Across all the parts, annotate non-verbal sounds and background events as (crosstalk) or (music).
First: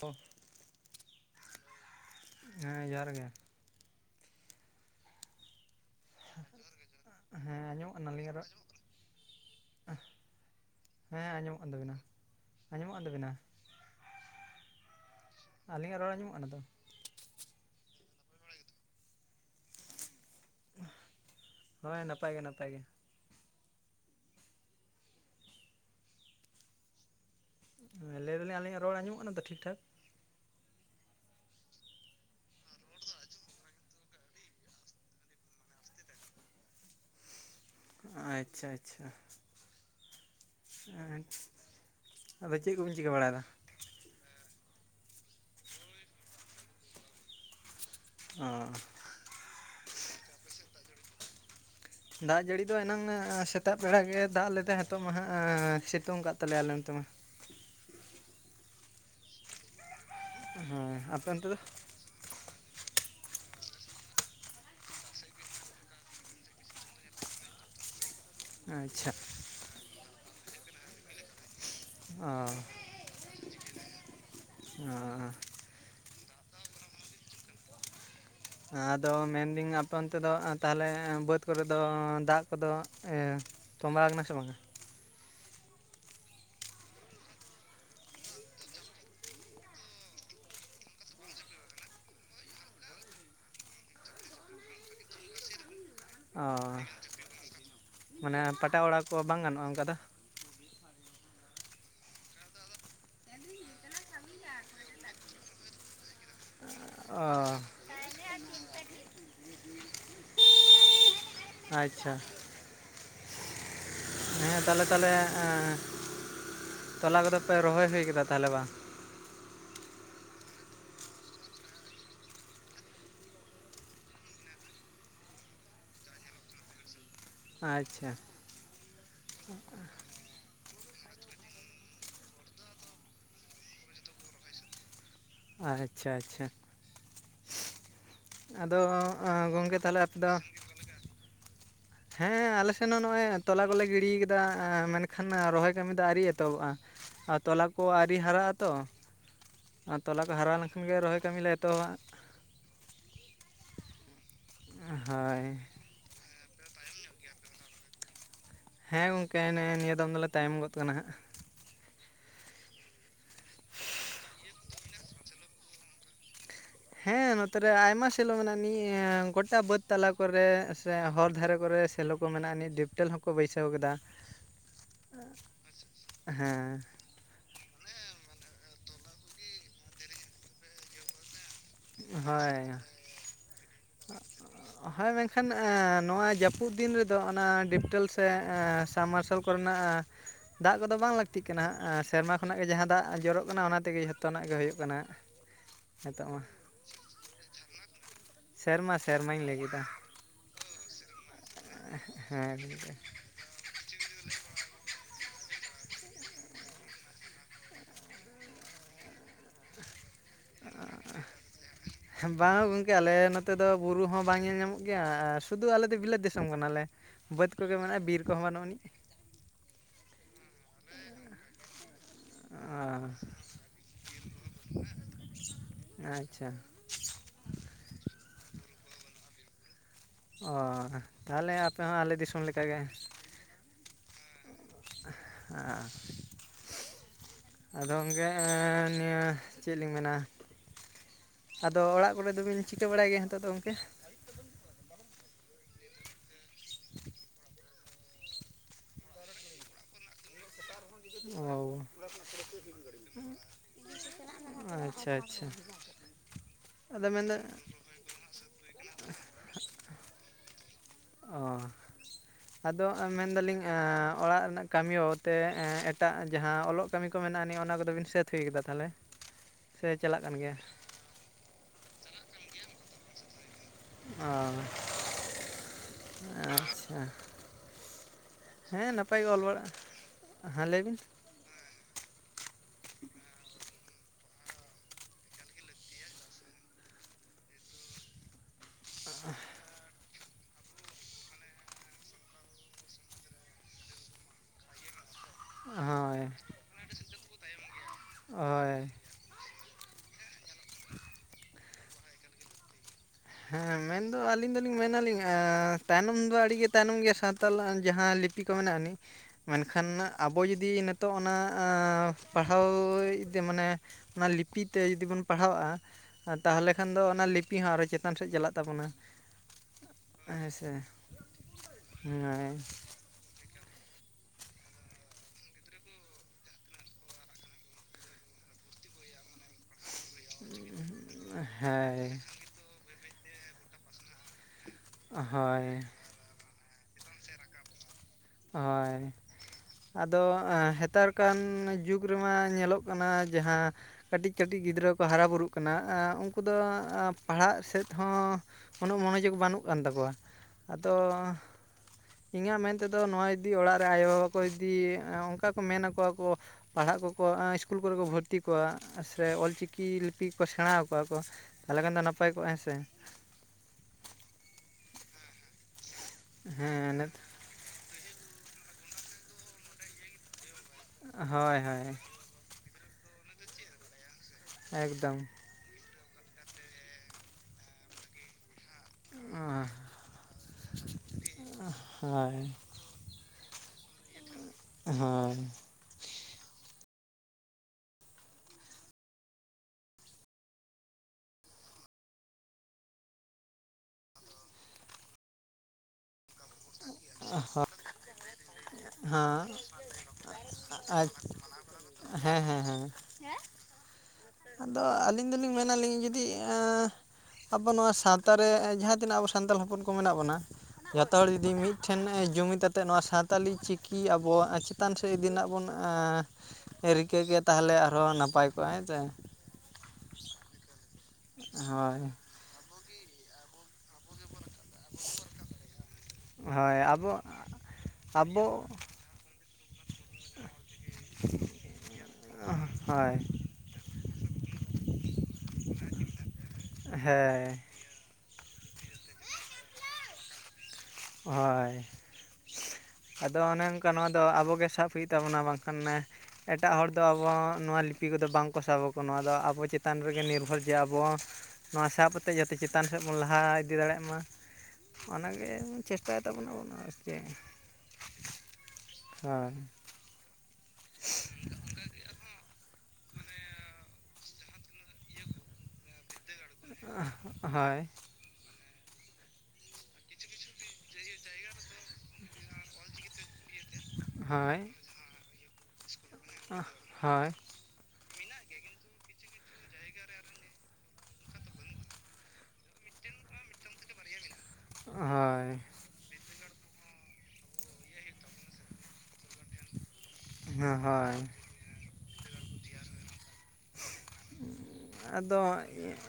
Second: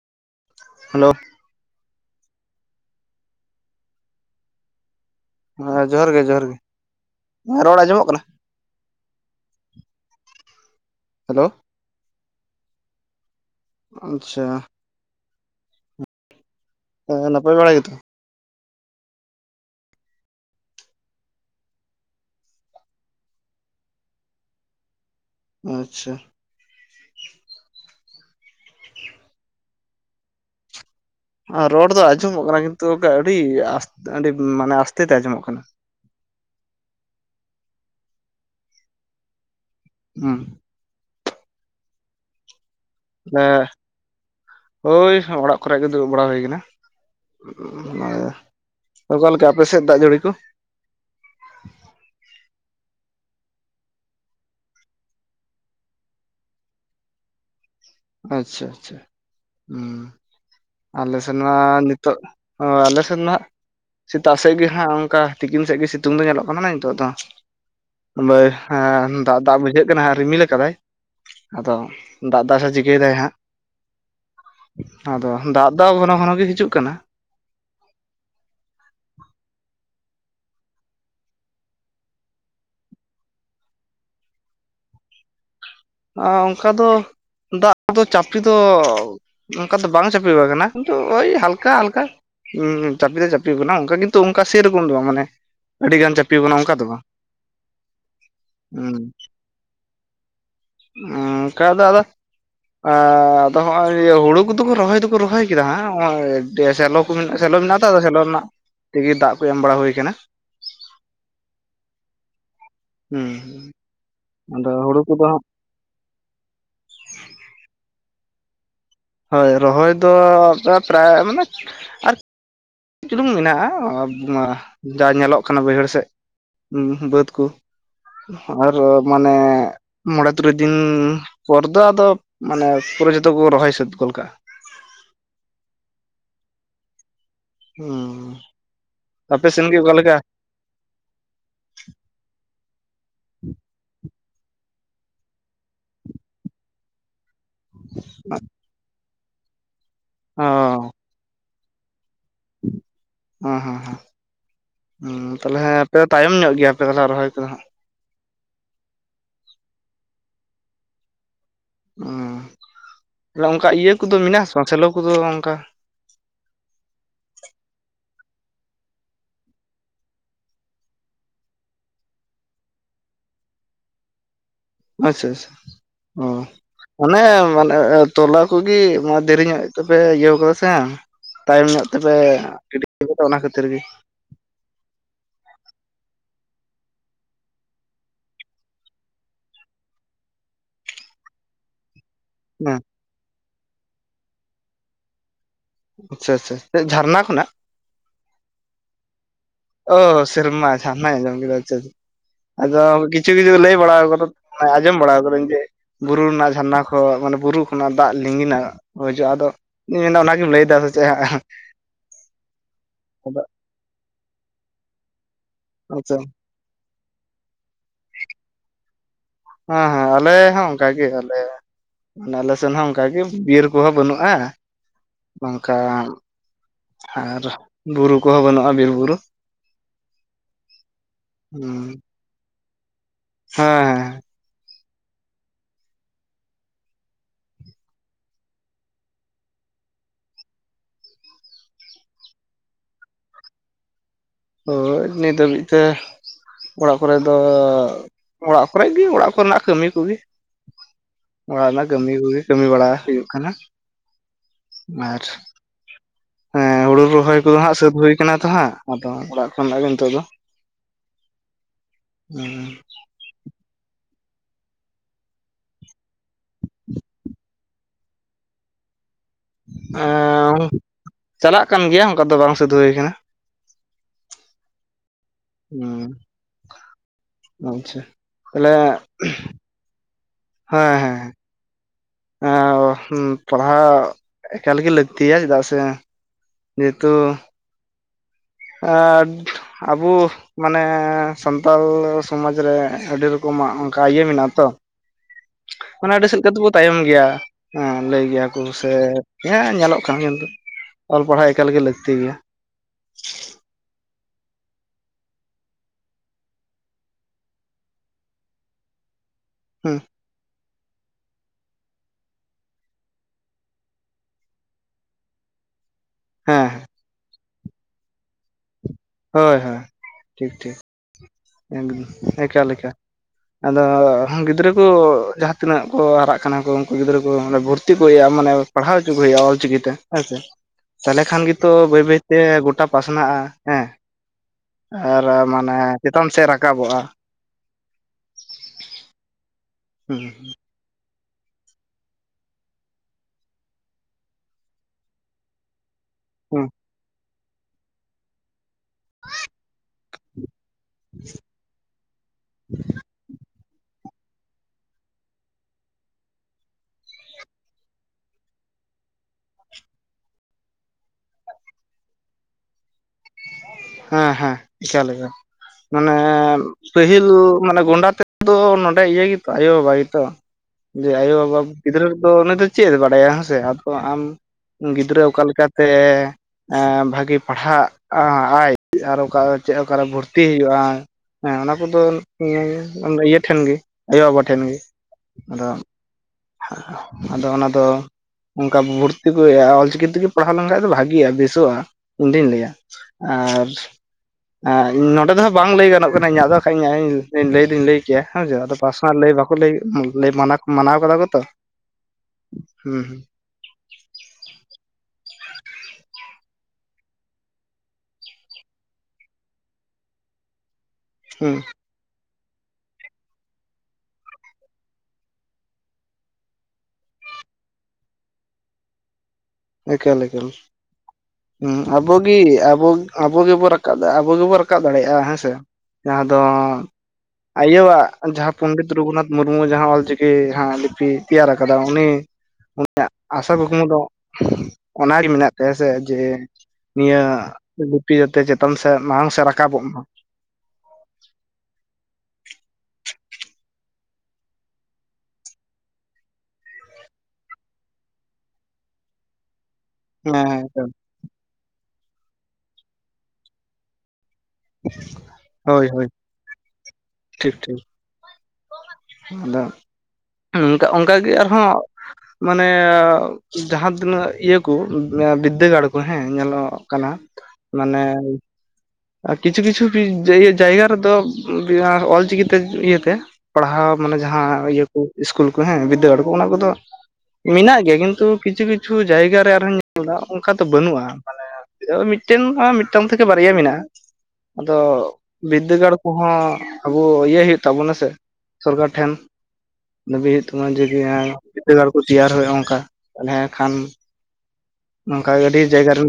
ᱛᱚ ᱦᱮᱞᱳ ᱦᱮᱸ ᱡᱚᱦᱟᱨ ᱜᱮ᱾ ᱦᱮᱸ ᱡᱚᱦᱟᱨ ᱜᱮ ᱡᱚᱦᱟᱨ ᱜᱮ᱾ ᱦᱮᱸ ᱤᱧᱟᱜ ᱨᱚᱲ ᱟᱸᱡᱚᱢᱚᱜ ᱠᱟᱱᱟ? ᱟᱹᱞᱤᱧᱟᱜ ᱨᱚᱲ (unintelligible) ᱦᱮᱸ ᱦᱮᱞᱳ ᱟᱸᱡᱚᱢᱚᱜ ᱛᱟᱵᱤᱱᱟ ᱟᱸᱡᱚᱢᱚᱜ ᱠᱟᱱ ᱛᱟᱵᱤᱱᱟ᱾ ᱟᱪᱪᱷᱟ ᱟᱹᱞᱤᱧᱟᱜ ᱨᱚᱲ ᱧᱟᱢᱚᱜ ᱠᱟᱱᱟ ᱛᱚ? ᱦᱮᱸ ᱱᱟᱯᱟᱭ ᱵᱟᱲᱟ ᱜᱮ ᱛᱚ? ᱦᱳᱭ ᱱᱟᱯᱟᱭ ᱜᱮ ᱱᱟᱯᱟᱭ ᱜᱮ᱾ ᱟᱪᱪᱷᱟ ᱦᱮ ᱞᱟᱹᱭ ᱫᱟᱹᱞᱤᱧ ᱟᱞᱤᱧᱟᱜ ᱨᱚᱲ ᱟᱸᱡᱚᱢᱚᱜ ᱠᱟᱱᱟ ᱛᱚ ᱴᱷᱤᱠ ᱴᱷᱟᱠ? ᱨᱚᱲ ᱫᱚ ᱟᱸᱡᱚᱢᱚᱜ ᱠᱟᱱᱟ ᱠᱤᱱᱛᱩ ᱟᱹᱰᱤ ᱟᱹᱰᱤ ᱢᱟᱱᱮ ᱟᱥᱛᱮ ᱛᱮ ᱟᱸᱡᱚᱢᱚᱜ ᱠᱟᱱᱟ᱾ ᱟᱪᱪᱷᱟ ᱟᱪᱪᱷᱟ ᱦᱮᱸ ᱟᱫᱚ ᱪᱮᱫ ᱠᱚᱵᱤᱱ ᱪᱤᱠᱟᱹ ᱵᱟᱲᱟᱭᱮᱫᱟ? ᱦᱳᱭ ᱚᱲᱟᱜ ᱠᱚᱨᱮ ᱜᱮ ᱫᱩᱲᱩᱵ ᱵᱟᱲᱟ ᱦᱩᱭ ᱠᱟᱱᱟ᱾ ᱚᱱᱟ ᱚ ᱚᱠᱟ ᱞᱮᱠᱟ ᱟᱯᱮ ᱥᱮᱫ ᱫᱟᱜ ᱡᱟᱹᱲᱤ ᱠᱚ? ᱫᱟᱜ ᱡᱟᱹᱲᱤ ᱫᱚ ᱮᱱᱟᱝ ᱥᱮᱛᱟᱜ ᱵᱮᱲᱟ ᱜᱮ ᱫᱟᱜ ᱞᱮᱫᱛᱮ ᱱᱤᱛᱚᱜ ᱢᱟ ᱦᱟᱸᱜ ᱥᱤᱛᱩᱝ ᱟᱠᱟᱫ ᱛᱟᱞᱮᱭᱟ ᱟᱞᱮ ᱚᱱᱛᱮ ᱢᱟ᱾ ᱟᱪᱪᱷᱟ ᱟᱪᱪᱷᱟ ᱦᱩᱸ ᱦᱳᱭ ᱟᱞᱮ ᱟᱯᱮ ᱥᱮᱱ ᱚᱱᱛᱮ ᱢᱟ ᱫᱚ ᱱᱤᱛᱳᱜ ᱚ ᱟᱞᱮᱥᱮᱫ ᱱᱟᱦᱟᱜ ᱥᱮᱛᱟᱜ ᱥᱮᱫ ᱜᱮ ᱦᱟᱸᱜ ᱚᱱᱠᱟ ᱛᱤᱠᱤᱱ ᱥᱮᱫ ᱜᱮ ᱥᱤᱛᱩᱝ ᱫᱚ ᱧᱮᱞᱚᱜ ᱠᱟᱱᱟ ᱱᱤᱛᱚᱜ ᱫᱚ ᱟᱪᱪᱷᱟ ᱫᱟᱜ ᱫᱟᱜ ᱵᱩᱡᱷᱟᱹᱜ ᱠᱟᱱᱟ ᱨᱤᱢᱤᱞ ᱟᱠᱟᱫᱟᱭ ᱟᱫᱚ ᱚ ᱫᱟᱜ ᱫᱟᱜ ᱪᱤᱠᱟᱹᱭ ᱫᱟᱭ ᱦᱟᱸᱜ ᱟᱫᱚ ᱫᱟᱜ ᱫᱟᱜ ᱜᱷᱚᱱᱚ ᱜᱷᱚᱱᱚ ᱜᱮ ᱦᱤᱡᱩᱜ ᱠᱟᱱᱟ ᱟᱫᱚ ᱢᱮᱱᱫᱟᱹᱧ ᱟᱯᱮ ᱚᱱᱛᱮ ᱫᱚ ᱛᱟᱦᱚᱞᱮ ᱵᱟᱹᱫ ᱠᱚᱨᱮ ᱫᱚ ᱫᱟᱜ ᱠᱚᱫᱚ ᱛᱚᱸᱵᱟ ᱵᱟᱲᱟ ᱟᱠᱟᱱᱟ ᱥᱮ ᱵᱟᱝᱟ ᱟᱨ ᱚᱱᱠᱟ ᱫᱚ ᱫᱟᱜ ᱫᱚ ᱪᱟᱯᱮ ᱫᱚ ᱚᱱᱠᱟ ᱫᱚ ᱵᱟᱝ ᱪᱟᱯᱮ ᱟᱠᱟᱱᱟ ᱠᱤᱱᱛᱩ ᱳᱭ ᱦᱟᱞᱠᱟ ᱦᱟᱞᱠᱟ ᱦᱩᱸ ᱪᱟᱯᱮ ᱫᱚ ᱪᱟᱯᱮ ᱠᱟᱱᱟ ᱚᱱᱠᱟ ᱠᱤᱱᱛᱩ ᱚᱱᱠᱟ ᱥᱮᱨᱚᱠᱚᱢ ᱫᱚ ᱵᱟᱝ ᱢᱟᱱᱮ ᱟᱹᱰᱤ ᱜᱟᱱ ᱪᱟᱯᱤᱣ ᱚ ᱟᱠᱟᱱᱟ ᱚᱱᱠᱟ ᱫᱚ ᱵᱟᱝ ᱢᱟᱱᱮ ᱯᱟᱴᱟ ᱦᱩᱸ ᱚᱲᱟᱣ ᱠᱚ ᱵᱟᱝ ᱜᱟᱱᱚᱜᱼᱟ ᱚᱱᱠᱟ ᱫᱟ ᱚᱸᱻ ᱱᱚᱝᱠᱟ ᱫᱚ ᱟᱫᱚ ᱟ ᱟᱫᱚ ᱦᱚᱜᱼᱚᱭ ᱦᱩᱲᱩ ᱠᱚᱫᱚ ᱠᱚ ᱨᱚᱦᱚᱭ ᱫᱚᱠᱚ ᱨᱚᱦᱚᱭ ᱠᱮᱫᱟ ᱦᱟᱸᱜ ᱱᱚᱜ-ᱚᱭ ᱫᱤᱭᱮ ᱥᱮᱞᱚ ᱠᱚ ᱚ ᱥᱮᱞᱚ ᱢᱮᱱᱟᱜ ᱛᱚ ᱥᱮᱞᱚ ᱨᱮᱱᱟᱜ ᱛᱮᱜᱮ ᱫᱟᱜ ᱠᱚ ᱮᱢ ᱵᱟᱲᱟ ᱦᱩᱭ ᱟᱠᱟᱱᱟ ᱟᱪᱪᱷᱟ ᱦᱩᱸ ᱦᱮᱸ ᱟᱫᱚ ᱛᱟᱦᱚᱞᱮ ᱦᱩᱲᱩ ᱛᱟᱦᱚᱞᱮ ᱠᱚᱫᱚ ᱛᱚᱞᱟ ᱠᱚᱫᱚ ᱯᱮ ᱨᱚᱦᱚᱭ ᱦᱩᱭ ᱠᱟᱫᱟ ᱛᱟᱦᱚᱞᱮ ᱵᱟᱝ? ᱦᱳᱭ ᱨᱚᱦᱚᱭ ᱫᱚ ᱯᱨᱟᱭ ᱢᱟᱱᱮ ᱟᱨ ᱠᱟᱹᱪ ᱪᱩᱞᱩᱝ ᱢᱮᱱᱟᱜᱼᱟ ᱡᱟ ᱧᱮᱞᱚᱜ ᱠᱟᱱᱟ ᱵᱟᱹᱭᱦᱟᱹᱲ ᱥᱮᱫ ᱵᱟᱹᱫ ᱠᱩ ᱟᱪᱪᱷᱟ ᱟᱨ ᱢᱟᱱᱮ ᱢᱚᱬᱮ ᱛᱩᱨᱩᱭ ᱫᱤᱱ ᱯᱚᱨ ᱫᱚ ᱟᱫᱚ ᱢᱟᱱᱮ ᱯᱩᱨᱟᱹ ᱡᱚᱛᱚ ᱠᱚ ᱨᱚᱦᱚᱭ ᱥᱟᱹᱛ ᱜᱚᱫ ᱠᱟᱜᱼᱟ ᱟᱪᱪᱷᱟ ᱟᱪᱪᱷᱟ ᱦᱚᱸ ᱟᱫᱚ ᱮᱸ ᱜᱚᱢᱠᱮ ᱛᱟᱦᱚᱞᱮ ᱟᱯᱮ ᱫᱚ ᱦᱮᱸ ᱟᱞᱮ ᱥᱮᱱ ᱦᱚᱸ ᱱᱚᱜᱼᱚᱭ ᱛᱚᱞᱟ ᱠᱚᱞᱮ ᱜᱤᱲᱤ ᱠᱟᱫᱟ ᱢᱮᱱᱠᱷᱟᱱ ᱨᱚᱦᱚᱭ ᱠᱟᱹᱢᱤ ᱫᱚ ᱟᱹᱣᱨᱤ ᱮᱛᱚᱦᱚᱵᱚᱜᱼᱟ ᱟᱪᱷ (unintelligible) ᱛᱚᱞᱟ ᱠᱚ ᱟᱣᱨᱤ ᱦᱟᱨᱟᱜᱼᱟ ᱛᱚ ᱟᱨ ᱛᱚᱞᱟ ᱠᱚ ᱚ ᱦᱟᱨᱟ ᱞᱮᱱᱠᱷᱟᱱ ᱜᱮ ᱨᱚᱦᱚᱭ ᱠᱟᱢᱤ ᱞᱮ ᱮᱛᱚᱦᱚᱵᱟ ᱦᱮᱸ ᱦᱮᱸ ᱦᱮᱸ ᱦᱳᱭ ᱛᱟᱦᱞᱮ ᱟᱯᱮ ᱛᱟᱭᱚᱢ ᱧᱚᱜ ᱜᱮᱭᱟ ᱯᱮ ᱛᱟᱦᱞᱮ ᱨᱚᱦᱚᱭ ᱠᱚᱫᱚ ᱦᱟᱸᱜ ᱦᱮᱸ ᱜᱚᱢᱠᱮ ᱱᱮᱱᱤᱭᱟᱹ ᱫᱚᱢ ᱫᱚᱞᱮ ᱛᱟᱭᱚᱢ ᱜᱚᱫ ᱠᱟᱱᱟ ᱦᱟᱸᱜ ᱚᱸ ᱛᱟᱦᱞᱮ ᱚᱱᱠᱟ ᱤᱭᱟᱹ ᱠᱚᱫᱚ ᱢᱮᱱᱟᱜ ᱥᱮ ᱵᱟᱝ ᱥᱮᱞᱳ ᱠᱚᱫᱚ ᱚᱱᱠᱟ ᱦᱮᱸ ᱱᱚᱛᱮ ᱨᱮ ᱟᱭᱢᱟ ᱥᱮᱞᱚ ᱢᱮᱱᱟᱜᱼᱟ ᱱᱤᱭᱟᱹ ᱜᱚᱴᱟ ᱵᱟᱹᱫ ᱛᱟᱞᱟ ᱠᱚᱨᱮ ᱥᱮ ᱦᱚᱨ ᱫᱷᱟᱨᱮ ᱠᱚᱨᱮ ᱥᱮ ᱥᱮᱞᱚ ᱠᱚ ᱢᱮᱱᱟᱜᱼᱟᱱᱤᱡ ᱰᱤᱯᱴᱮᱞ ᱦᱚᱸᱠᱚ ᱵᱟᱹᱭᱥᱟᱹᱣ ᱠᱟᱫᱟ ᱦᱮᱸ ᱟᱱᱮ ᱢᱟᱱᱮ ᱛᱚᱞᱟ ᱠᱚᱜᱮ ᱢᱟ ᱫᱮᱨᱤ ᱧᱚᱜ ᱛᱮᱯᱮ ᱤᱭᱟᱹᱣ ᱠᱟᱫᱟ ᱥᱮ ᱛᱟᱭᱚᱢ ᱧᱚᱜ ᱛᱮᱯᱮ ᱜᱤᱰᱤ ᱠᱟᱫᱟ ᱚᱱᱟ ᱠᱷᱟᱹᱛᱤᱨ ᱜᱤ ᱟᱨ (unintelligible) ᱦᱳᱭ ᱢᱮᱱᱠᱷᱟᱱ ᱱᱚᱣᱟ ᱡᱟᱹᱯᱩᱫ ᱫᱤᱱ ᱨᱮᱫᱚ ᱚᱱᱟ ᱰᱤᱯᱴᱮᱞ ᱥᱮ ᱥᱟᱢᱢᱟᱨᱥᱟᱞ ᱠᱚᱨᱮᱱᱟᱜ ᱫᱟᱜ ᱠᱚᱫᱚ ᱵᱟᱝ ᱞᱟᱹᱠᱛᱤᱜ ᱠᱟᱱᱟ ᱟᱸ ᱥᱮᱨᱢᱟ ᱡᱚᱛᱚ ᱠᱷᱚᱱᱟᱜ ᱦᱮᱸ ᱜᱮ ᱡᱟᱦᱟᱸ ᱫᱟᱜ ᱡᱚᱨᱚᱜ ᱠᱟᱱᱟ ᱚᱱᱟ ᱛᱮᱜᱮ ᱡᱷᱚᱛᱚᱱᱟᱜ ᱜᱮ ᱦᱩᱭᱩᱜ ᱠᱟᱱᱟ ᱦᱟᱸᱜ ᱟᱪᱪᱷᱟ ᱟᱪᱪᱷᱟ ᱡᱷᱟᱨᱱᱟ ᱠᱷᱚᱱᱟᱜ ᱥᱮᱨᱢᱟ ᱥᱮᱨᱢᱟᱧ ᱞᱟᱹᱭ ᱠᱮᱫᱟ ᱳ ᱥᱮᱨᱢᱟ ᱡᱷᱟᱨᱱᱟᱧ ᱟᱸᱡᱚᱢ ᱠᱮᱫᱟ ᱟᱪᱪᱷᱟ ᱦᱮᱸ ᱟᱫᱚ ᱜᱚᱝᱠᱮ ᱠᱤᱪᱷᱩ ᱠᱤᱪᱷᱩ ᱞᱟᱹᱭ ᱵᱟᱲᱟᱣ ᱠᱟᱫᱟ ᱢᱟᱱᱮ ᱟᱸᱡᱚᱢ ᱵᱟᱲᱟᱣ ᱠᱟᱫᱟᱹᱧ ᱡᱮ ᱵᱩᱨᱩ ᱨᱮᱱᱟᱜ ᱡᱷᱟᱨᱱᱟ ᱠᱷᱚᱜ ᱢᱟᱱᱮ ᱵᱩᱨᱩ ᱠᱷᱚᱱᱟᱜ ᱫᱟᱜ ᱞᱤᱸᱜᱤᱱᱟ ᱦᱤᱡᱩᱜᱼᱟ ᱟᱫᱚ ᱤᱧ ᱢᱮᱱᱫᱟ ᱚᱱᱟ ᱞᱟᱹᱭ ᱫᱟ ᱥᱮ ᱪᱮᱫ ᱦᱟᱸᱜ ᱵᱟᱝ ᱜᱚᱝᱠᱮ ᱟᱞᱮ ᱱᱚᱛᱮ ᱫᱚ ᱵᱩᱨᱩ ᱦᱚᱸ ᱵᱟᱝ ᱧᱮᱞ ᱧᱟᱢᱚᱜ ᱜᱮᱭᱟ ᱥᱩᱫᱩ ᱟᱞᱮ ᱫᱚ ᱟᱪᱪᱷᱟ ᱵᱤᱞᱟᱹᱛ ᱫᱤᱥᱚᱢ ᱠᱟᱱᱟ ᱱᱟᱞᱮ ᱵᱟᱹᱫ ᱠᱚᱜᱮ ᱢᱮᱱᱟᱜᱼᱟ ᱵᱤᱨ ᱠᱚᱦᱚᱸ ᱵᱟᱹᱱᱩᱜ ᱟᱹᱱᱤᱡ ᱦᱮᱸ ᱦᱮᱸ ᱟᱞᱮ ᱦᱚᱸ ᱚᱱᱠᱟᱜᱮ ᱟᱞᱮ ᱢᱟᱱᱮ ᱟᱞᱮ ᱥᱮᱱ ᱚ ᱦᱚᱸ ᱚᱱᱠᱟᱜᱮ ᱵᱤᱨ ᱠᱚᱦᱚᱸ ᱵᱟᱹᱱᱩᱜᱼᱟ ᱱᱚᱝᱠᱟ ᱟᱪᱪᱷᱟ ᱟᱨ ᱵᱩᱨᱩ ᱠᱚᱦᱚᱸ ᱵᱟᱹᱱᱩᱜᱼᱟ ᱵᱤᱨᱵᱩᱨᱩ ᱚ ᱛᱟᱦᱚᱞᱮ ᱟᱯᱮ ᱦᱚᱸ ᱟᱞᱮ ᱫᱤᱥᱚᱢ ᱞᱮᱠᱟᱜᱮ ᱦᱮᱸᱻ ᱟᱨ ᱟᱫᱚ ᱜᱚᱢᱠᱮ ᱱᱤᱭᱟᱹ ᱪᱮᱫ ᱞᱤᱧ ᱢᱮᱱᱟ ᱟᱫᱚ ᱚᱲᱟᱜ ᱠᱚᱨᱮ ᱫᱚᱵᱤᱱ ᱪᱤᱠᱟᱹ ᱵᱟᱲᱟᱭ ᱜᱮᱭᱟ ᱦᱮᱛᱚᱜ ᱫᱚ ᱜᱚᱢᱠᱮ ᱦᱳᱭ ᱱᱤᱛ ᱦᱟᱹᱵᱤᱡ ᱛᱮ ᱚᱲᱟᱜ ᱠᱚᱨᱮ ᱫᱚ ᱚᱲᱟᱜ ᱠᱚᱨᱮᱡ ᱜᱮ ᱚᱲᱟᱜ ᱠᱚᱨᱮᱱᱟᱜ ᱠᱟᱹᱢᱤ ᱠᱚᱜᱮ ᱚᱲᱟᱜ ᱳᱻ ᱨᱮᱱᱟᱜ ᱠᱟᱹᱢᱤ ᱠᱚᱜᱮ ᱠᱟᱹᱢᱤ ᱵᱟᱲᱟ ᱦᱩᱭᱩᱜ ᱠᱟᱱᱟ ᱟᱪᱪᱷᱟ ᱟᱨ ᱟᱪᱪᱷᱟ ᱦᱮᱸ ᱦᱩᱲᱩ ᱟᱫᱚ ᱢᱮᱱᱫᱟ ᱨᱚᱦᱚᱭ ᱠᱚᱫᱚ ᱦᱟᱸᱜ ᱥᱟᱹᱛ ᱦᱩᱭᱩ ᱠᱟᱱᱟ ᱛᱚ ᱦᱟᱸᱜ᱾ ᱟᱫᱚ ᱚᱲᱟᱜ ᱠᱷᱚᱱᱟᱜ ᱜᱮ ᱱᱤᱛᱚᱜ ᱫᱚ ᱚ ᱟᱫᱚ ᱢᱮᱱᱫᱟᱞᱤᱧ ᱚᱲᱟᱜ ᱨᱮᱱᱟᱜ ᱠᱟᱹᱢᱤᱭ ᱛᱮ, ᱮᱴᱟᱜ ᱡᱟᱦᱟᱸ ᱚᱞᱚᱜ ᱠᱟᱹᱢᱤ ᱠᱚ ᱢᱮᱱᱟᱜᱼᱟ, ᱟᱹ ᱱᱤᱭᱟᱹ ᱚᱱᱟ ᱠᱚᱫᱚᱵᱤᱱ ᱥᱟᱹᱛ ᱴᱷᱤᱠ ᱜᱮᱭᱟ ᱛᱟᱦᱚᱞᱮ, ᱥᱮ ᱪᱟᱞᱟᱜ ᱠᱟᱱ ᱜᱮᱭᱟ? ᱮᱸ ᱪᱟᱞᱟᱜ ᱠᱟᱱ ᱜᱮᱭᱟ ᱚᱱᱠᱟ ᱫᱚ ᱵᱟᱝ ᱥᱟᱹᱫ ᱦᱩᱭ ᱟᱠᱟᱱᱟ᱾ ᱚ ᱦᱮᱸ ᱟᱪᱪᱷᱟ ᱟᱪᱪᱷᱟ᱾ ᱛᱟᱦᱚᱞᱮ ᱦᱮᱸ ᱱᱟᱯᱟᱭ ᱜᱮ ᱚᱞ ᱵᱟᱲᱟᱜᱼᱟ ᱦᱮᱸ ᱞᱟᱹᱭ ᱵᱤᱱ? ᱯᱟᱲᱦᱟᱣ ᱮᱠᱟᱞᱜᱮ ᱞᱟᱹᱠᱛᱤᱭᱟ, ᱪᱤᱫᱟᱜ ᱥᱮ ᱡᱮᱦᱮᱛᱩ ᱟᱨ ᱟᱵᱩ ᱢᱟᱱᱮ ᱥᱟᱱᱛᱟᱞ ᱥᱚᱢᱟᱡᱽ ᱨᱮ, ᱟᱹᱰᱤ ᱨᱚᱠᱚᱢᱟᱜ ᱚᱱᱠᱟ ᱤᱭᱟᱹ ᱢᱮᱱᱟᱜ ᱛᱚ? ᱢᱟᱱᱮ ᱦᱳᱭ ᱟᱹᱰᱤ ᱥᱮᱫ ᱠᱟᱛᱮᱵᱚ ᱛᱟᱭᱚᱢ ᱜᱮᱭᱟ᱾ ᱦᱮᱸ ᱞᱟᱹᱭ ᱜᱮᱭᱟ ᱠᱚ ᱦᱳᱭ ᱥᱮ? ᱦᱮᱸ ᱧᱮᱞᱚᱜ ᱠᱟᱱᱟ ᱧᱮᱞ ᱫᱚ᱾ ᱚᱞ ᱯᱟᱲᱦᱟᱣ ᱮᱠᱟᱞ ᱜᱮ ᱞᱟᱹᱠᱛᱤ ᱜᱮᱭᱟ᱾ ᱦᱮᱸ ᱢᱮᱱ ᱫᱚ ᱟᱹᱞᱤᱧ ᱫᱚᱞᱤᱧ ᱢᱮᱱᱟᱞᱤᱧ ᱟᱸᱻ ᱛᱟᱭᱱᱚᱢ ᱫᱚ ᱟᱹᱲᱤᱜᱮ ᱛᱟᱭᱱᱚᱢ ᱜᱮᱭᱟ ᱥᱟᱣᱛᱟᱞᱟᱜ ᱡᱟᱦᱟᱸ ᱞᱤᱯᱤ ᱠᱚ ᱢᱮᱱᱟᱜ ᱟᱹᱱᱤᱡ ᱾ ᱢᱮᱱᱠᱷᱟᱱ ᱦᱩᱸ ᱟᱵᱚ ᱡᱩᱫᱤ ᱱᱤᱛᱚᱜ ᱚᱱᱟ, ᱯᱟᱲᱦᱟᱣ ᱢᱟᱱᱮ ᱚᱱᱟ ᱞᱤᱯᱤ ᱛᱮ ᱡᱩᱫᱤ ᱵᱚᱱ ᱯᱟᱲᱦᱟᱣᱼᱟ ᱦᱮᱸ ᱛᱟᱦᱚᱞᱮ ᱠᱷᱟᱱ ᱫᱚ ᱚᱱᱟ ᱞᱤᱯᱤ ᱦᱚᱸ ᱟᱨᱦᱚ ᱪᱮᱛᱟᱱ ᱥᱮᱫ ᱪᱟᱞᱟᱜ ᱛᱟᱵᱚᱱᱟ᱾ ᱦᱳᱭ ᱦᱳᱭ ᱦᱮᱸ ᱴᱷᱤᱠ ᱥᱮ ᱴᱷᱤᱠ, ᱮᱩ ᱦᱳᱭ ᱮᱠᱟᱞ ᱮᱠᱟᱞ᱾ ᱟᱫᱚ ᱜᱤᱫᱽᱨᱟᱹ ᱠᱚ ᱡᱟᱦᱟᱸ ᱛᱤᱱᱟᱹᱜ ᱠᱚ, ᱦᱟᱨᱟᱜ ᱠᱟᱱᱟ ᱠᱚ, ᱩᱱᱠᱩ ᱜᱤᱫᱽᱨᱟᱹ ᱠᱚ ᱵᱷᱚᱨᱛᱤ ᱠᱚᱼᱟ ᱢᱟᱱᱮ ᱯᱟᱲᱦᱟᱶ ᱚᱪᱩ ᱠᱚ ᱦᱳᱭᱩᱜ ᱟ ᱚᱞ ᱪᱤᱠᱤᱛᱮ ᱦᱮᱥᱮ ᱛᱟᱦᱚᱞᱮ ᱠᱷᱟᱱ ᱜᱮᱛᱚ, ᱵᱟᱹᱭ ᱦᱳᱭ ᱵᱟᱹᱭᱛᱮ ᱜᱚᱴᱟ ᱯᱟᱥᱱᱟᱜᱼᱟ ᱦᱮᱸ ᱟᱨ ᱦᱳᱭ ᱢᱟᱱᱮ ᱪᱮᱛᱟᱱ ᱥᱮᱫ ᱨᱟᱠᱟᱵᱚᱜᱼᱟ ᱦᱳᱭ ᱟᱫᱚ ᱦᱩᱸ ᱦᱮᱛᱟᱨ ᱚᱱᱠᱟᱱ ᱡᱩᱜᱽ ᱨᱮᱢᱟ ᱧᱮᱞᱚᱜ ᱠᱟᱱᱟ ᱡᱟᱦᱟᱸ ᱠᱟᱹᱴᱤᱡ ᱠᱟᱹᱴᱤᱡ ᱜᱤᱫᱽᱨᱟᱹ ᱠᱚ ᱦᱟᱨᱟᱼ ᱵᱩᱨᱩᱜ ᱠᱟᱱᱟ ᱟᱸ ᱩᱸ ᱩᱱᱠᱩ ᱫᱚ ᱦᱩᱸ ᱯᱟᱲᱦᱟᱜ ᱥᱮᱫ ᱦᱚᱸ, ᱩᱱᱟᱹᱜ ᱢᱚᱱᱳᱚᱡᱳᱜᱽ ᱵᱟᱹᱱᱩᱜ ᱠᱟᱱ ᱛᱟᱠᱚᱣᱟ᱾ ᱟᱫᱚ ᱤᱧᱟᱹᱜ ᱢᱮᱱ ᱛᱮᱫᱚ ᱱᱚᱣᱟ ᱡᱩᱫᱤ ᱚᱲᱟᱜ ᱨᱮ ᱟᱭᱳ ᱵᱟᱵᱟ ᱠᱚ ᱡᱩᱫᱤ, ᱚᱱᱠᱟ ᱠᱚ ᱢᱮᱱᱟᱠᱚᱣᱟ ᱠᱚ ᱯᱟᱲᱦᱟᱜ ᱠᱚᱠᱚ ᱟᱸ ᱤᱥᱠᱩᱞ ᱠᱚᱨᱮ ᱠᱚ ᱵᱷᱚᱨᱛᱤ ᱠᱚᱣᱟ, ᱥᱮ ᱚᱞᱪᱤᱠᱤ ᱞᱤᱯᱤ ᱠᱚ ᱥᱮᱬᱟᱣ ᱠᱚᱣᱟ ᱠᱚ ᱾ ᱛᱟᱦᱚᱞᱮ ᱠᱷᱟᱱ ᱫᱚ ᱱᱟᱯᱟᱭ ᱠᱚᱜᱼᱟ ᱦᱮᱸ ᱥᱮ? ᱦᱮᱸ ᱦᱮᱸ ᱮᱠᱟᱞ ᱮᱠᱟᱞ, ᱢᱟᱱᱮ ᱦᱮᱸ ᱱᱤᱛ ᱯᱟᱹᱦᱤᱞ ᱢᱟᱱᱮ ᱜᱚᱸᱰᱟᱨᱛᱮ ᱫᱚ ᱱᱚᱰᱮ ᱤᱭᱟᱹ ᱜᱮᱛᱚ ᱟᱭᱳ ᱵᱟᱵᱟ ᱜᱮᱛᱚ, ᱡᱮ ᱟᱭᱳᱵᱟᱵᱟ ᱦᱳᱭ ᱦᱳᱭ ᱜᱤᱫᱽᱨᱟᱹ ᱟᱫᱚ ᱩᱱᱤ ᱫᱚ ᱪᱮᱫ ᱮ ᱵᱟᱲᱟᱭᱟ ᱦᱮᱸᱥᱮ, ᱟᱫᱚ ᱟᱢ ᱮᱠᱫᱚᱢ ᱜᱤᱫᱽᱨᱟᱹ ᱚᱠᱟᱞᱮᱠᱟ ᱥᱮ ᱵᱷᱟᱹᱜᱮ ᱯᱟᱲᱦᱟᱜ ᱟᱭ ᱟᱨ ᱚᱠᱟ ᱪᱮᱫ ᱚᱠᱟᱨᱮ ᱵᱷᱚᱨᱛᱤ ᱦᱳᱭᱩᱜᱼᱟ? ᱦᱮᱸ ᱚᱱᱟ ᱠᱚᱫᱚ ᱦᱳᱭ ᱚᱱᱮ ᱤᱭᱟᱹ ᱴᱷᱮᱱ ᱜᱮ᱾ ᱟᱭᱳᱼᱵᱟᱵᱟ ᱴᱷᱮᱱ ᱜᱮ, ᱦᱳᱭ ᱟᱫᱚ ᱟᱫᱚ ᱚᱱᱟ ᱫᱚ ᱚᱱᱠᱟ ᱵᱷᱚᱨᱛᱤ ᱠᱚᱼᱟ, ᱚᱞᱪᱤᱠᱤ ᱛᱮᱜᱮ ᱯᱟᱲᱦᱟᱣ ᱞᱮᱱᱠᱟᱱ ᱫᱚ ᱵᱷᱟᱜᱤᱜᱼᱟ ᱵᱮᱥᱚᱜᱼᱟ᱾ ᱤᱧ ᱫᱩᱧ ᱞᱟᱹᱭᱟ? ᱟᱨ ᱱᱚᱸᱰᱮ ᱫᱚᱦᱟᱜ ᱵᱟᱝ ᱞᱟᱹᱭ ᱜᱟᱱᱚᱜ ᱠᱟᱱᱟ ᱤᱧᱟᱹᱜ ᱫᱚᱼᱼ ᱵᱟᱠᱷᱟᱡ ᱤᱧ ᱞᱟᱹᱭ ᱫᱩᱧ ᱞᱟᱹᱭ ᱠᱮᱭᱟ ᱦᱮᱸ ᱪᱮ ᱟᱫᱚ ᱯᱟᱨᱥᱳᱱᱟᱞ ᱞᱟᱹᱭ ᱦᱮᱸ ᱵᱟᱠᱚ ᱞᱟᱹᱭ ᱞᱟ. ᱭ ᱢᱟᱱᱟ ᱢᱟᱱᱟᱣ ᱟᱪ ᱠᱟᱫᱟ ᱠᱚ ᱛᱚ? ᱦᱮᱸ ᱦᱮᱸ ᱦᱮᱸ ᱦᱩᱸ ᱦᱩᱸ ᱟᱫᱚ ᱟᱹᱞᱤᱧ ᱫᱚᱞᱤᱧ ᱢᱮᱱᱟᱞᱤᱧ ᱡᱩᱫᱤ ᱮᱸ ᱟᱵᱚ ᱱᱚᱣᱟ ᱥᱟᱶᱛᱟ ᱨᱮ, ᱡᱟᱦᱟᱸ ᱛᱤᱱᱟᱹᱜ ᱟᱵᱚ ᱥᱟᱱᱛᱟᱲ ᱦᱚᱯᱚᱱ ᱠᱚ ᱢᱮᱱᱟᱜ ᱵᱚᱱᱟ, ᱡᱚᱛᱚ ᱦᱚᱲ ᱡᱩᱫᱤ ᱦᱩᱸ ᱢᱤᱫ ᱴᱷᱮᱱ ᱡᱩᱢᱤᱫ ᱟᱛᱮᱫ ᱱᱚᱣᱟ ᱥᱟᱶᱛᱟᱞᱤ ᱪᱤᱠᱤ ᱟᱵᱚ ᱪᱮᱛᱟᱱ ᱥᱮᱫ ᱤᱫᱤ ᱨᱮᱱᱟᱜ ᱵᱚᱱ ᱮᱸᱻ ᱨᱤᱠᱟᱹᱜ ᱠᱮᱭᱟ ᱛᱟᱦᱚᱞᱮ ᱟᱨᱦᱚᱸ, ᱱᱟᱯᱟᱭ ᱠᱚᱜᱼᱟ ᱦᱮᱸ ᱥᱮ ᱮᱠᱟᱞ ᱮᱠᱟᱞ ᱦᱮ ᱦᱳᱭ ᱟᱵᱚᱜᱮ, ᱟᱵᱚ ᱟᱵᱚᱜ ᱜᱮᱵᱚ ᱨᱟᱵ (unintelligible) ᱟᱵᱚ ᱜᱮᱵᱚ ᱨᱟᱠᱟᱵ ᱫᱟᱲᱮᱭᱟᱜᱼᱟ᱾ ᱦᱮᱸ ᱥᱮ ᱡᱟᱦᱟᱸ ᱫᱚ ᱦᱳᱭ ᱟᱵᱚ ᱟᱭᱳᱣᱟ -ᱜ ᱟᱵᱚ ᱡᱟᱦᱟᱸ ᱯᱚᱱᱰᱤᱛ ᱨᱚᱜᱷᱩᱱᱟᱛᱷ ᱢᱩᱨᱢᱩ ᱡᱟᱦᱟᱸ ᱚᱞᱪᱤᱠᱤ ᱦᱟᱸ ᱞᱤᱯᱤ ᱛᱮᱭᱟᱨ ᱟᱠᱟᱫᱟ ᱩᱱᱤ ᱩᱱᱤᱤᱭᱟᱜᱻᱻ ᱦᱳᱭ ᱠᱩᱠᱢᱩ ᱫᱚ ᱚᱱᱟᱜᱮ ᱢᱮᱱᱟᱜ ᱛᱟᱭᱟ ᱥᱮ ᱡᱮ ᱱᱤᱭᱟᱹᱻᱻ ᱦᱮᱸ ᱪᱤ ᱡᱟᱛᱮ ᱪᱮᱛᱟᱱ ᱥᱮᱫ ᱢᱟᱲᱟᱝ ᱥᱮᱫ ᱨᱟᱠᱟᱵᱚᱜ ᱢᱟ ᱦᱳᱭ ᱟᱫᱚ ᱚᱱᱮ ᱚᱱᱠᱟ ᱱᱚᱣᱟ ᱫᱚ ᱟᱵᱚᱜᱮ ᱥᱟᱵ ᱦᱩᱭᱩᱜ ᱛᱟᱵᱚᱱᱟ ᱵᱟᱝᱠᱷᱟᱱᱮᱻᱻ ᱮᱴᱟᱜ ᱦᱚᱲ ᱫᱚ ᱟᱵᱚ ᱱᱚᱣᱟ ᱞᱤᱯᱤ ᱠᱚᱫᱚ ᱵᱟᱝᱠᱚ ᱥᱟᱵ ᱟᱠᱚ ᱱᱚᱣᱟ ᱫᱚ ᱟᱵᱚ ᱪᱮᱛᱟᱱᱻᱻ ᱪᱮᱛᱟᱱ ᱨᱮᱜᱮ ᱱᱤᱨᱵᱷᱚᱨ ᱡᱮ ᱦᱮᱸ ᱟᱵᱚ ᱱᱚᱣᱟ ᱥᱟᱵ ᱠᱟᱛᱮᱫ ᱡᱟᱛᱮ ᱪᱮᱛᱟᱱ ᱥᱮᱫ ᱵᱚᱱ ᱞᱟᱦᱟ ᱤᱫᱤ ᱫᱟᱲᱮᱭᱟᱜ ᱢᱟ ᱚᱱᱟᱜᱮ ᱦᱳᱭ ᱦᱳᱭ ᱪᱮᱥᱴᱟᱭ ᱛᱟᱵᱚᱱ ᱟᱵᱚᱱᱟ ᱜᱮ ᱴᱷᱤᱠ ᱴᱷᱤᱠ ᱟᱫᱚ ᱚᱱᱠᱟ ᱜᱮ ᱟᱨᱦᱚᱸ ᱢᱟᱱᱮᱻᱻ ᱡᱟᱦᱟᱸ ᱛᱤᱱᱟᱹᱜ ᱤᱭᱟᱹᱻᱻ ᱵᱤᱫᱽᱫᱟᱹᱜᱟᱲ ᱠᱚ ᱦᱮᱸ ᱧᱮᱞᱚᱜ ᱠᱟᱱᱟ ᱦᱳᱭ ᱢᱟᱱᱮᱻᱻ ᱟᱨ ᱠᱤᱪᱩ ᱠᱥᱪᱷᱩ ᱡᱟᱭᱜᱟ ᱨᱮᱫᱚ ᱵᱤᱦᱟᱨ ᱚᱞᱪᱤᱠᱤᱛᱮ ᱤᱭᱟᱹᱛᱮ ᱯᱟᱲᱦᱟᱣ ᱢᱟᱱᱮ ᱡᱟᱦᱟᱸ ᱦᱳᱭ ᱤᱭᱟᱹ ᱤᱥᱠᱩᱞ ᱠᱚ ᱦᱮᱸ ᱵᱤᱫᱽᱫᱟᱹᱜᱟᱲ ᱠᱚ ᱚᱱᱟ ᱠᱚᱫᱚᱻᱻ ᱦᱳᱭ ᱢᱮᱱᱟᱜ ᱜᱮᱭᱟ ᱠᱤᱱᱛᱩ ᱠᱤᱪᱷᱩ ᱠᱤᱪᱷᱩ ᱡᱟᱭᱜᱟ ᱨᱮ ᱟᱨᱦᱚ ᱤᱧ ᱧᱮᱞᱫᱟ ᱚᱱᱠᱟ ᱫᱚ ᱵᱟᱹᱱᱩᱜᱼᱟ ᱢᱤᱫᱴᱮᱱ ᱵᱟ ᱢᱤᱫᱴᱟᱝ ᱛᱷᱮᱠᱮ ᱵᱟᱨᱭᱟ ᱢᱮᱱᱟᱜᱼᱟ ᱟᱫᱚ ᱵᱤᱫᱽᱫᱟᱹᱜᱟᱲᱻᱻ ᱠᱚᱦᱚᱸ ᱟᱵᱚ ᱤᱭᱟᱹ ᱦᱩᱭᱩᱜ ᱛᱟᱵᱚᱱᱟ ᱥᱮ ᱥᱚᱨᱠᱟᱨ ᱴᱷᱮᱱᱻᱻ ᱫᱟᱹᱵᱤ ᱦᱩᱭᱩᱜ ᱛᱟᱢᱟ ᱦᱳᱭ ᱡᱮ ᱦᱳᱭ ᱵᱤᱫᱫᱟᱹᱜᱟᱲ ᱠᱚ ᱛᱮᱭᱟᱨ ᱦᱩᱭᱩᱜᱼᱟ ᱚᱱᱠᱟ ᱛᱟᱦᱚᱞᱮᱻᱻ ᱠᱷᱟᱱ ᱱᱚᱝᱠᱟ ᱟᱫᱚ ᱟᱹᱰᱤ ᱡᱟᱭᱜᱟ ᱨᱮ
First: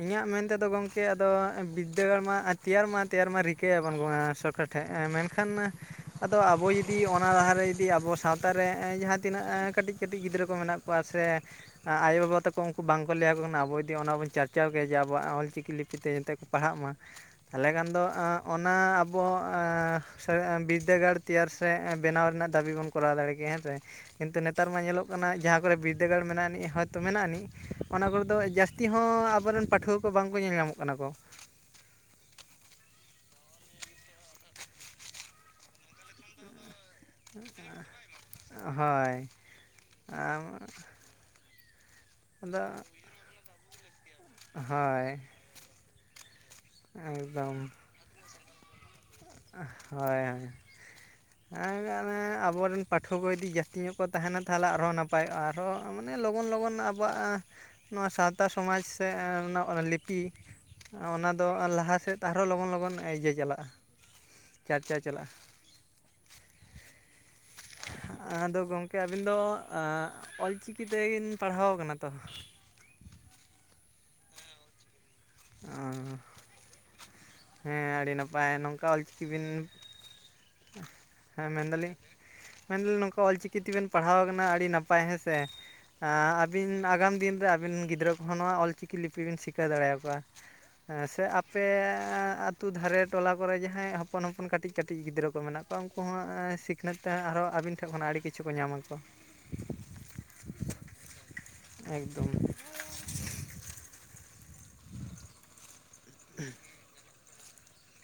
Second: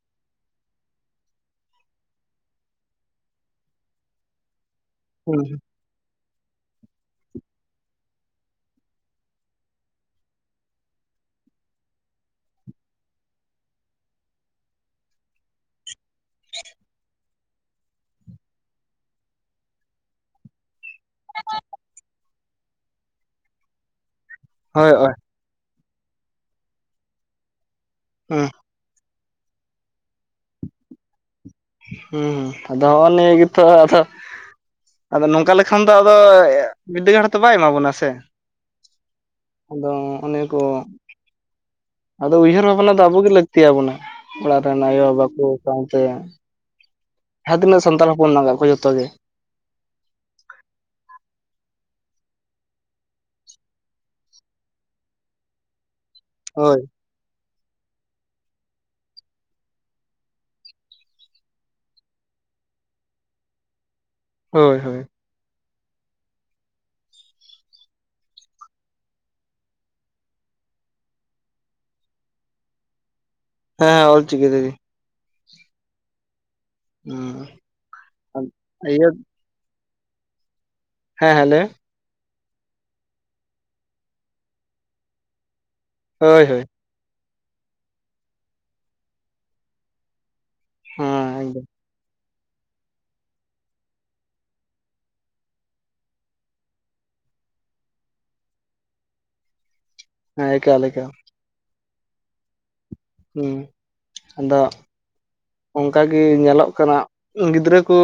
ᱤᱧᱟᱹᱜ ᱢᱮᱱᱛᱮᱫᱚ ᱜᱚᱝᱠᱮ ᱟᱫᱚ ᱵᱤᱫᱽᱫᱟᱹᱜᱟᱲ ᱢᱟ ᱛᱮᱭᱟᱨ ᱢᱟ ᱛᱮᱭᱟᱨ ᱢᱟ ᱨᱤᱠᱟᱹᱭᱟ ᱵᱟᱝ ᱢᱟ ᱥᱚᱨᱠᱟᱨ ᱦᱮᱸ ᱦᱮᱸ ᱢᱮᱱᱠᱷᱟᱱ ᱢᱟ ᱻᱻ ᱟᱫᱚ ᱟᱵᱚ ᱡᱩᱫᱤ ᱚᱱᱟ ᱞᱟᱦᱟᱨᱮ ᱡᱩᱫᱤ ᱟᱵᱚ ᱥᱟᱶᱛᱟ ᱨᱮ ᱡᱟᱦᱟᱸ ᱛᱤᱱᱟᱹ ᱠᱟᱹᱴᱤᱡ ᱠᱟᱹᱴᱤᱡ ᱜᱤᱫᱽᱨᱟᱹ ᱠᱚ ᱢᱮᱱᱟᱜᱻᱻ ᱠᱚᱣᱟ ᱠᱚᱣᱟ ᱥᱮᱻᱻ ᱟᱭᱳᱼᱵᱟᱵᱟ ᱛᱟᱠᱚ ᱩᱱᱠᱩ ᱵᱟᱝᱠᱚ ᱞᱟᱹᱭᱟᱠᱚ ᱠᱟᱱᱟ ᱟᱵᱚ ᱡᱩᱤ ᱚᱱᱟ ᱵᱚᱱ ᱪᱟᱨᱪᱟᱣ ᱠᱮᱭᱟ ᱡᱮ ᱟᱵᱚᱣᱟᱜ ᱚᱞᱪᱤᱠᱤ ᱞᱤᱯᱤᱛᱮ ᱡᱚᱛᱮ ᱠᱚ ᱯᱟᱲᱦᱟ ᱢᱟ ᱛᱟᱦᱚᱞᱮ ᱠᱷᱟᱱ ᱫᱚ ᱚᱱᱟ ᱟᱵᱚᱻᱻ ᱵᱤᱨᱤᱫᱽᱫᱟᱹᱜᱟᱲ ᱛᱮᱭᱟᱨ ᱥᱮ ᱵᱮᱱᱟᱣ ᱨᱮᱱᱟᱜ ᱫᱟᱹᱵᱤ ᱵᱚᱱ ᱠᱚᱨᱟᱣ ᱫᱟᱲᱮ ᱠᱮᱭᱟ ᱦᱮᱸᱥᱮ ᱠᱤᱱᱛᱩ ᱱᱤᱛᱚᱻᱻ ᱱᱮᱛᱟᱨ ᱢᱟ ᱦᱳᱭ ᱧᱮᱞᱚᱜ ᱦᱳᱭ ᱠᱟᱱᱟ ᱡᱟᱦᱟᱸ ᱠᱚᱨᱮ ᱵᱤᱨᱫᱟᱹᱜᱟᱲ ᱢᱮᱱᱟᱜ ᱟᱹᱱᱤᱡ ᱦᱚᱭᱛᱳ ᱢᱮᱱᱟᱜ ᱟᱹᱱᱤᱡ ᱚᱱᱟ ᱠᱚᱨ ᱫᱚ ᱦᱩᱸ ᱡᱟᱹᱟᱥᱛᱤᱻᱻ ᱡᱟᱥᱛᱤᱦᱚ ᱟᱵᱚᱨᱮᱱ ᱯᱟᱹᱴᱷᱩᱣᱟᱹ ᱠᱚ ᱵᱟᱝᱠᱚ ᱧᱮᱞ ᱧᱟᱢᱚ ᱠᱟᱱᱟ ᱠᱚ ᱦᱩᱸ ᱟᱫᱚ ᱚᱱᱮ ᱜᱮᱛᱚ ᱟᱫᱚ ᱟᱫᱚ ᱱᱚᱝᱠᱟ ᱞᱮᱠᱷᱟᱱ ᱫᱚ ᱟᱫᱚᱻᱻ ᱦᱳᱭ ᱟᱫᱚ ᱚᱱᱮ ᱠᱚ ᱟᱫᱚ ᱩᱭᱦᱟᱹᱨ ᱵᱷᱟᱵᱽᱱᱟ ᱫᱚ ᱟᱵᱚ ᱜᱮ ᱞᱟᱹᱠᱛᱤ ᱟᱵᱚᱱᱼᱟ ᱚᱲᱟᱜ ᱨᱮᱱ ᱦᱳᱭ ᱟᱭᱳᱼᱵᱟᱵᱟ ᱠᱚ ᱥᱟᱶᱛᱮ ᱮᱠᱫᱚᱢ ᱡᱟᱦᱟᱸ ᱛᱤᱱᱟᱹᱜ ᱥᱟᱱᱛᱟᱲ ᱦᱚᱯᱚᱱ ᱢᱮᱱᱟ ᱠᱚᱣᱟ ᱡᱚᱛᱚ ᱜᱮ ᱦᱳᱭ ᱦᱳᱭ ᱦᱮᱸᱜᱮ ᱚᱱᱮ ᱟᱵᱚᱨᱮᱱ ᱯᱟᱹᱴᱷᱩᱣᱟᱹ ᱠᱚ ᱡᱩᱫᱤ ᱡᱟᱹᱥᱛᱤ ᱧᱚᱜ ᱠᱚ ᱛᱟᱦᱮᱱᱟ ᱛᱟᱦᱚᱞᱮ ᱟᱨᱦᱚᱸ ᱱᱟᱯᱟᱭᱚᱜᱼᱟ ᱟᱨᱦᱚᱸᱻᱻ ᱢᱟᱱᱮ ᱞᱚᱜᱚᱱ ᱞᱚᱜᱚᱱ ᱦᱳᱭ ᱟᱵᱚᱣᱟᱜ ᱱᱚᱣᱟ ᱥᱟᱶᱛᱟ ᱥᱚᱢᱟᱡᱽ ᱥᱮ ᱱᱚᱭᱟ ᱞᱤᱯᱤ ᱚᱱᱟ ᱫᱚ ᱞᱟᱦᱟ ᱥᱮᱫ ᱟᱨᱦᱚᱸ ᱞᱚᱜᱚᱱ ᱞᱚᱜᱚᱱ ᱤᱭᱟᱹ ᱪᱟᱞᱟᱜᱼᱟ ᱦᱳᱭ ᱪᱟᱨᱪᱟ ᱦᱳᱭ ᱪᱟᱞᱟᱜᱼᱟ ᱟᱫᱚ ᱜᱚᱝᱠᱮ ᱟᱹᱵᱤᱱ ᱫᱚ ᱚᱞᱪᱤᱠᱤ ᱛᱮᱵᱤᱱ ᱯᱟᱲᱦᱟᱣ ᱠᱟᱱᱟ ᱛᱚ? ᱦᱮᱸ ᱚᱞ ᱪᱤᱠᱤ ᱛᱮᱜᱮ ᱾ ᱚᱼ ᱦᱩ ᱦᱮᱸ ᱟᱹᱰᱤ ᱱᱟᱯᱟᱭ ᱱᱚᱝᱠᱟ ᱚᱞᱪᱤᱠᱤ ᱵᱤᱱ ᱦᱮᱸ ᱢᱮᱱᱫᱟᱞᱤᱧᱻᱻ ᱢᱮᱱ ᱫᱟᱞᱤᱧ ᱱᱚᱝᱠᱟ ᱚᱞᱪᱤᱠᱤ ᱛᱮᱵᱮᱱ ᱯᱟᱲᱦᱟᱣ ᱠᱟᱱᱟ ᱟᱹᱰᱤ ᱱᱟᱯᱟᱭ ᱦᱮᱸ ᱥᱮ ᱢᱮ ᱦᱳᱭ ᱦᱳᱭ ᱟᱹᱵᱤᱱ ᱟᱜᱟᱢ ᱫᱤᱱ ᱨᱮ ᱟᱹᱵᱤᱱ ᱜᱤᱫᱽᱨᱟᱹ ᱠᱚᱦᱚᱸ ᱱᱚᱣᱟ ᱚᱞᱪᱤᱠᱤ ᱞᱤᱯᱤ ᱵᱤᱱ ᱥᱤᱠᱟᱹ ᱫᱟᱲᱮᱭᱟᱠᱚᱣᱟ ᱦᱮᱸ ᱥᱮ ᱟᱯᱮᱻᱻ ᱟ ᱟᱹᱛᱩ ᱫᱷᱟᱨᱮ ᱴᱚᱞᱟ ᱠᱚᱨᱮ ᱡᱟᱦᱟᱸᱭ ᱦᱚᱯᱚᱱ ᱦᱚᱯᱚᱱ ᱠᱟᱹᱴᱤᱡ ᱠᱟᱹᱴᱤᱡ ᱜᱤᱫᱽᱨᱟᱹ ᱠᱚ ᱢᱮᱱᱟᱜ ᱠᱚᱣᱟ ᱩᱱᱠᱩ ᱦᱚᱸ ᱥᱤᱼᱼ ᱤᱠᱷᱱᱟᱹ ᱛᱮ ᱟᱨᱦᱚ ᱟᱹᱵᱤᱱ ᱴᱷᱮᱱ ᱠᱷᱚᱱᱟᱜ ᱟᱹᱰᱤ ᱠᱤᱪᱷᱩᱠᱚ ᱧᱟᱢ ᱟᱠᱚ ᱦᱮᱸ ᱮᱠᱟᱞ ᱮᱠᱟᱞ ᱮᱠᱫᱚᱢ ᱦᱩᱸ ᱟᱫᱚᱻᱻ ᱚᱱᱠᱟ ᱜᱮ ᱧᱮᱞᱚᱜ ᱠᱟᱱᱟ ᱜᱤᱫᱽᱨᱟᱹ ᱠᱚ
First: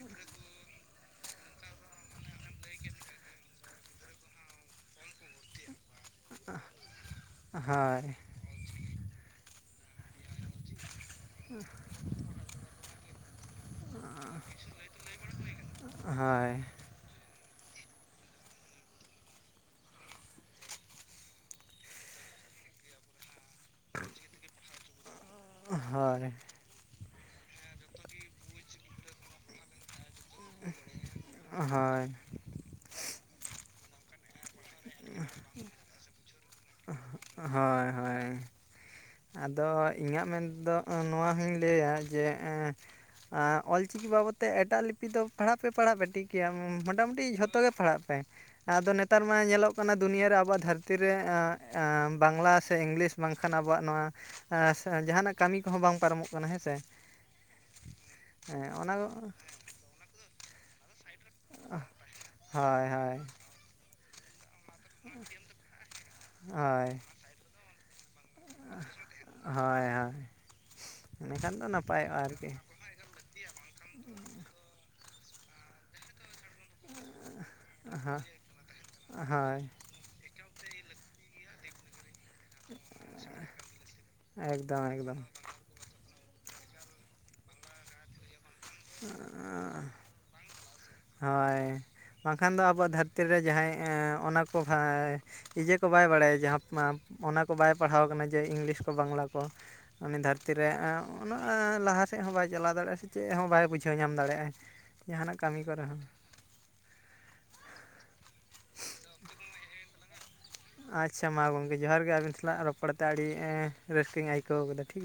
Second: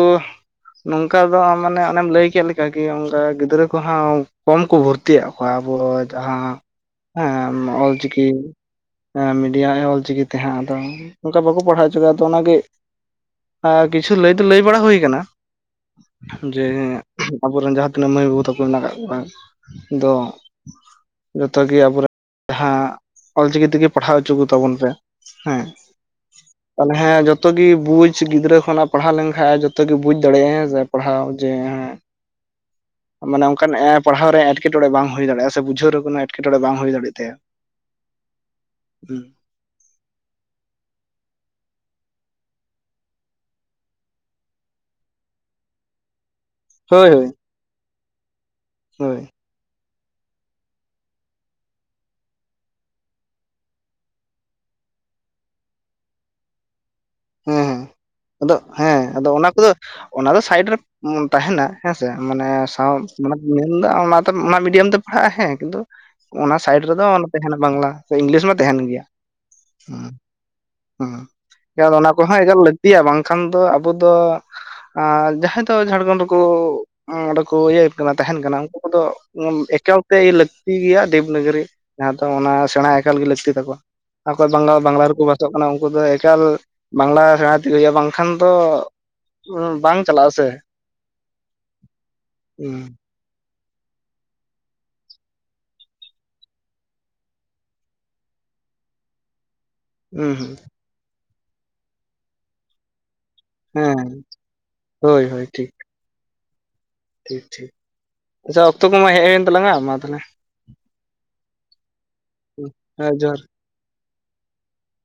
ᱱᱚᱝᱠᱟ ᱫᱚ ᱢᱟᱱᱮ ᱚᱱᱮᱢ ᱞᱟᱹᱭ ᱠᱮᱫ ᱠᱟᱹᱠᱤ ᱚᱱᱠᱟ ᱜᱤᱫᱽᱨᱟᱹ ᱠᱚᱦᱚᱸ ᱠᱚᱢ ᱠᱚ ᱵᱷᱚᱨᱛᱤ ᱠᱚᱣᱟ ᱟᱵᱚ ᱡᱟᱦᱟᱸ ᱦᱮᱸ ᱦᱳᱭ ᱚᱞᱪᱤᱠᱤ ᱢᱤᱰᱤᱭᱟ ᱚᱞᱪᱤᱠᱤ ᱛᱮᱦᱟᱸ ᱟᱫᱚ ᱚᱱᱠᱟ ᱵᱟᱠᱚ ᱯᱟᱲᱦᱟᱣ ᱚᱪᱚ ᱠᱚᱣᱟ ᱾ ᱛᱚ ᱚᱱᱟ ᱜᱮ ᱠᱤᱪᱷᱩ ᱞᱟᱹᱭ ᱫᱚ ᱞᱟᱹᱭ ᱵᱟᱲᱟ ᱦᱩᱭ ᱟᱠᱟᱱᱟ, ᱦᱳᱭ ᱡᱮ ᱟᱵᱚᱨᱮᱱ ᱡᱟᱦᱟᱸ ᱛᱤᱱᱟᱹᱜ ᱢᱟᱹᱭ ᱵᱟᱹᱵᱩ ᱛᱟᱠᱚ ᱢᱮᱱᱟᱜ ᱠᱟᱜ ᱠᱚᱣᱟ ᱫᱚ ᱡᱚᱛᱚ ᱜᱮ ᱟᱵᱚ ᱨᱮᱱ ᱡᱟᱦᱟᱸ ᱚᱞᱪᱤᱠᱤ ᱛᱮᱜᱮ ᱯᱟᱲᱦᱟᱣ ᱦᱚᱪᱚ ᱠᱚᱛᱟ ᱵᱚᱱ ᱯᱮ ᱦᱮᱸ ᱾ ᱦᱚᱭ ᱾ ᱛᱟᱦᱚᱞᱮ ᱦᱮᱸ ᱡᱚᱛᱚ ᱜᱮ ᱵᱩᱡᱽ ᱜᱤᱫᱽᱨᱟᱹ ᱠᱷᱚᱱᱟᱜ ᱯᱟᱲᱦᱟᱣ ᱞᱮᱱᱠᱷᱟᱡ ᱡᱚᱛᱚ ᱜᱮ ᱵᱩᱡᱽ ᱫᱟᱲᱮᱭᱟᱜᱼᱟ ᱯᱟᱲᱦᱟᱣ ᱡᱮ ᱦᱳᱭ ᱦᱳᱭ ᱢᱟᱱᱮ ᱚᱱᱠᱟᱱ ᱯᱟᱲᱦᱟᱣ ᱨᱮ ᱮᱴᱠᱮᱴᱚᱬᱮ ᱵᱟᱝ ᱦᱩᱭ ᱫᱟᱲᱭᱟᱜᱼᱟ ᱥᱮ ᱵᱩᱡᱷᱟᱹᱣ ᱨᱮᱱᱟᱜ ᱮᱴᱠᱮᱴᱚᱬᱮ ᱵᱟᱝ ᱦᱩᱭ (unintelligible) ᱦᱳᱭ ᱦᱳᱭ᱾ ᱦᱩᱸ ᱟᱫᱚ ᱤᱧᱟᱹᱜ ᱢᱮᱱ ᱛᱮᱫᱚ ᱱᱚᱣᱟ ᱦᱚᱧ ᱞᱟᱹᱭᱟ ᱡᱮ ᱟᱨ ᱚᱞᱪᱤᱠᱤ ᱵᱟᱵᱚᱫᱛᱮ ᱛᱮ ᱮᱴᱟᱜ ᱞᱤᱯᱤ ᱫᱚ ᱯᱟᱲᱦᱟᱜ ᱯᱮ ᱯᱟᱲᱦᱟᱜᱼᱟ ᱯᱮ ᱴᱷᱤᱠ ᱠᱮᱭᱟ ᱦᱳᱭ ᱢᱚᱴᱟᱢᱩᱴᱤ ᱦᱳᱭ ᱡᱷᱚᱛᱚ ᱜᱮ ᱯᱟᱲᱦᱟᱜ ᱯᱮ ᱟᱫᱚ ᱦᱳᱭ ᱱᱮᱛᱟᱨ ᱢᱟ ᱧᱮᱞᱚᱜ, (unintelligible) ᱫᱩᱱᱭᱟᱹ ᱨᱮ ᱟᱵᱚᱣᱟᱜ ᱫᱷᱟᱹᱨᱛᱤ ᱨᱮ ᱵᱟᱝᱞᱟ ᱥᱮ ᱤᱝᱞᱤᱥ ᱵᱟᱝ ᱠᱷᱟᱱ ᱟᱵᱚᱼᱼ ᱟᱵᱚᱣᱟᱜ ᱱᱚᱣᱟ ᱡᱟᱦᱟᱸᱱᱟᱜ ᱠᱟᱹᱢᱤ ᱠᱚᱦᱚᱸ ᱵᱟᱝ ᱯᱟᱨᱚᱢᱚᱜ ᱠᱟᱱᱟ ᱦᱮᱸ ᱥᱮ ᱾ ᱦᱮᱸ ᱟᱫᱚ ᱦᱮᱸ ᱠᱚ ᱟᱫᱚ ᱚᱱᱟ ᱠᱚᱫᱚ ᱚᱱᱟ ᱫᱚ ᱥᱟᱭᱤᱰ ᱨᱮ ᱛᱟᱦᱮᱱᱟ ᱦᱮᱸᱥᱮ ᱢᱟᱱᱮ ᱦᱳᱭ ᱥᱟᱶ ᱦᱳᱭ ᱢᱟᱱᱮ (unintelligible) ᱚᱱᱟ ᱢᱤᱰᱤᱭᱟᱢ ᱛᱮ ᱯᱟᱲᱦᱟᱜᱼᱟ ᱦᱮᱸ, ᱠᱤᱱᱛᱩ ᱚᱱᱟ ᱥᱟᱭᱤᱰ ᱦᱳᱭ ᱨᱮᱫᱚ ᱛᱟᱦᱮᱱᱟ ᱵᱟᱝᱞᱟ ᱥᱮ ᱤᱝᱞᱤᱥ ᱢᱟ ᱛᱟᱦᱮᱱ ᱜᱮᱭᱟ ᱾ ᱦᱳᱭ ᱦᱳᱭ ᱾ ᱡᱮ ᱚᱱᱟ ᱠᱚᱦᱚᱸ ᱮᱠᱟᱞ ᱞᱟᱹᱠ ᱟᱹᱛᱤᱭᱟ ᱵᱟᱝ ᱠᱷᱟᱱ ᱫᱚ ᱟᱵᱚ ᱫᱚ ᱡᱟᱦᱟᱸᱭ ᱫᱚ ᱡᱷᱟᱲᱠᱷᱚᱸᱰ ᱨᱮᱠᱚ ᱚᱸᱰᱮ ᱠᱚ ᱤᱭᱟᱹᱭ ᱠᱟᱱᱟ ᱛᱟᱦᱮᱱ ᱠᱟᱱᱟ ᱩᱱᱠᱩ ᱠᱚᱫᱚ ᱦᱳᱭ ᱮᱠᱟᱞ ᱞᱟᱹᱠᱛᱤ ᱜᱮᱭᱟ ᱫᱮᱵ ᱱᱟᱜᱚᱨᱤ ᱡᱟᱦᱟᱸ ᱫᱚ ᱚᱱᱟ ᱥᱮᱬᱟ ᱮᱠᱟᱞ ᱜᱮ ᱞᱟᱹᱠᱛᱤ ᱛᱟᱠᱚᱣᱟ, ᱟᱠᱚᱭ ᱵᱟᱝ ᱮᱠᱫᱚᱢ ᱵᱟᱝᱞᱟ ᱮᱠᱫᱚᱢ ᱨᱮᱠᱚ ᱵᱟᱥᱚᱜ ᱠᱟᱱᱟ ᱩᱱᱠᱩ ᱫᱚ ᱮᱠᱟᱞ ᱵᱟᱝᱞᱟ ᱥᱮᱬᱟ ᱛᱮᱜᱮ ᱦᱩᱭᱩᱜᱼᱟ ᱾ ᱵᱟᱝᱠᱷᱟᱱ ᱫᱚ ᱵᱟᱝ ᱪᱟᱞᱟᱜ ᱟᱥᱮ ᱾ ᱦᱳᱭ ᱵᱟᱝ ᱠᱷᱟᱱ ᱫᱚ ᱟᱵᱚᱣᱟᱜ ᱫᱷᱟᱹᱨᱛᱤ ᱨᱮ ᱡᱟᱦᱟᱸᱭ ᱚᱱᱟ ᱠᱚ ᱤᱡᱮ ᱠᱚ ᱵᱟᱭ ᱵᱟᱲᱟᱭᱟ, ᱡᱟᱦᱟᱸ ᱚᱱᱟ ᱠᱚ ᱵᱟᱭ ᱯᱟᱲᱦᱟᱣ ᱠᱟᱱᱟ ᱡᱮ ᱤᱝᱞᱤᱥ ᱠᱚ, ᱵᱟᱝᱞᱟ ᱠᱚ ᱾ ᱩᱱᱤ ᱦᱩᱸ ᱫᱷᱟᱹᱨᱛᱤ ᱦᱩᱸ ᱨᱮ ᱩᱱᱟᱹᱜ ᱞᱟᱦᱟ ᱥᱮᱫ ᱦᱚᱸ ᱵᱟᱭ ᱪᱟᱞᱟᱣ ᱫᱟᱲᱮᱭᱟᱜᱼᱟ, ᱥᱮ ᱪᱮᱫ ᱦᱚᱸ ᱵᱟᱭ ᱵᱩᱡᱷᱟᱹᱣ ᱦᱮᱸ ᱧᱟᱢ ᱫᱟᱲᱮᱭᱟᱜᱼᱟᱭ ᱦᱳᱭ ᱡᱟᱦᱟᱸᱱᱟᱜ ᱦᱳᱭ ᱠᱟᱹᱢᱤ ᱴᱷᱤᱠ ᱠᱚᱨᱮ ᱦᱚᱸ ᱾ ᱴᱷᱤᱠ ᱴᱷᱤᱠ ᱾ ᱟᱪᱪᱷᱟ, ᱚᱠᱛᱚ ᱠᱚᱢᱟ ᱦᱮᱡᱮᱱ ᱛᱟᱞᱟᱝᱟ ᱢᱟ ᱛᱟᱦᱚᱞᱮ ᱾ ᱟᱪᱪᱷᱟ, ᱢᱟ ᱜᱚᱝᱠᱮ ᱡᱚᱦᱟᱨ ᱜᱮ ᱾ ᱟᱹᱵᱤᱱ ᱥᱟᱞᱟᱜ ᱨᱚᱯᱚᱲ ᱛᱮ ᱦᱮᱸ ᱟᱹᱰᱤ ᱡᱚᱦᱟᱨ ᱨᱟᱹᱥᱠᱟᱹᱧ ᱟᱹᱭᱠᱟᱹᱣ ᱠᱮᱫᱟ ᱴᱷᱤᱠ ᱜᱮᱭᱟ ᱾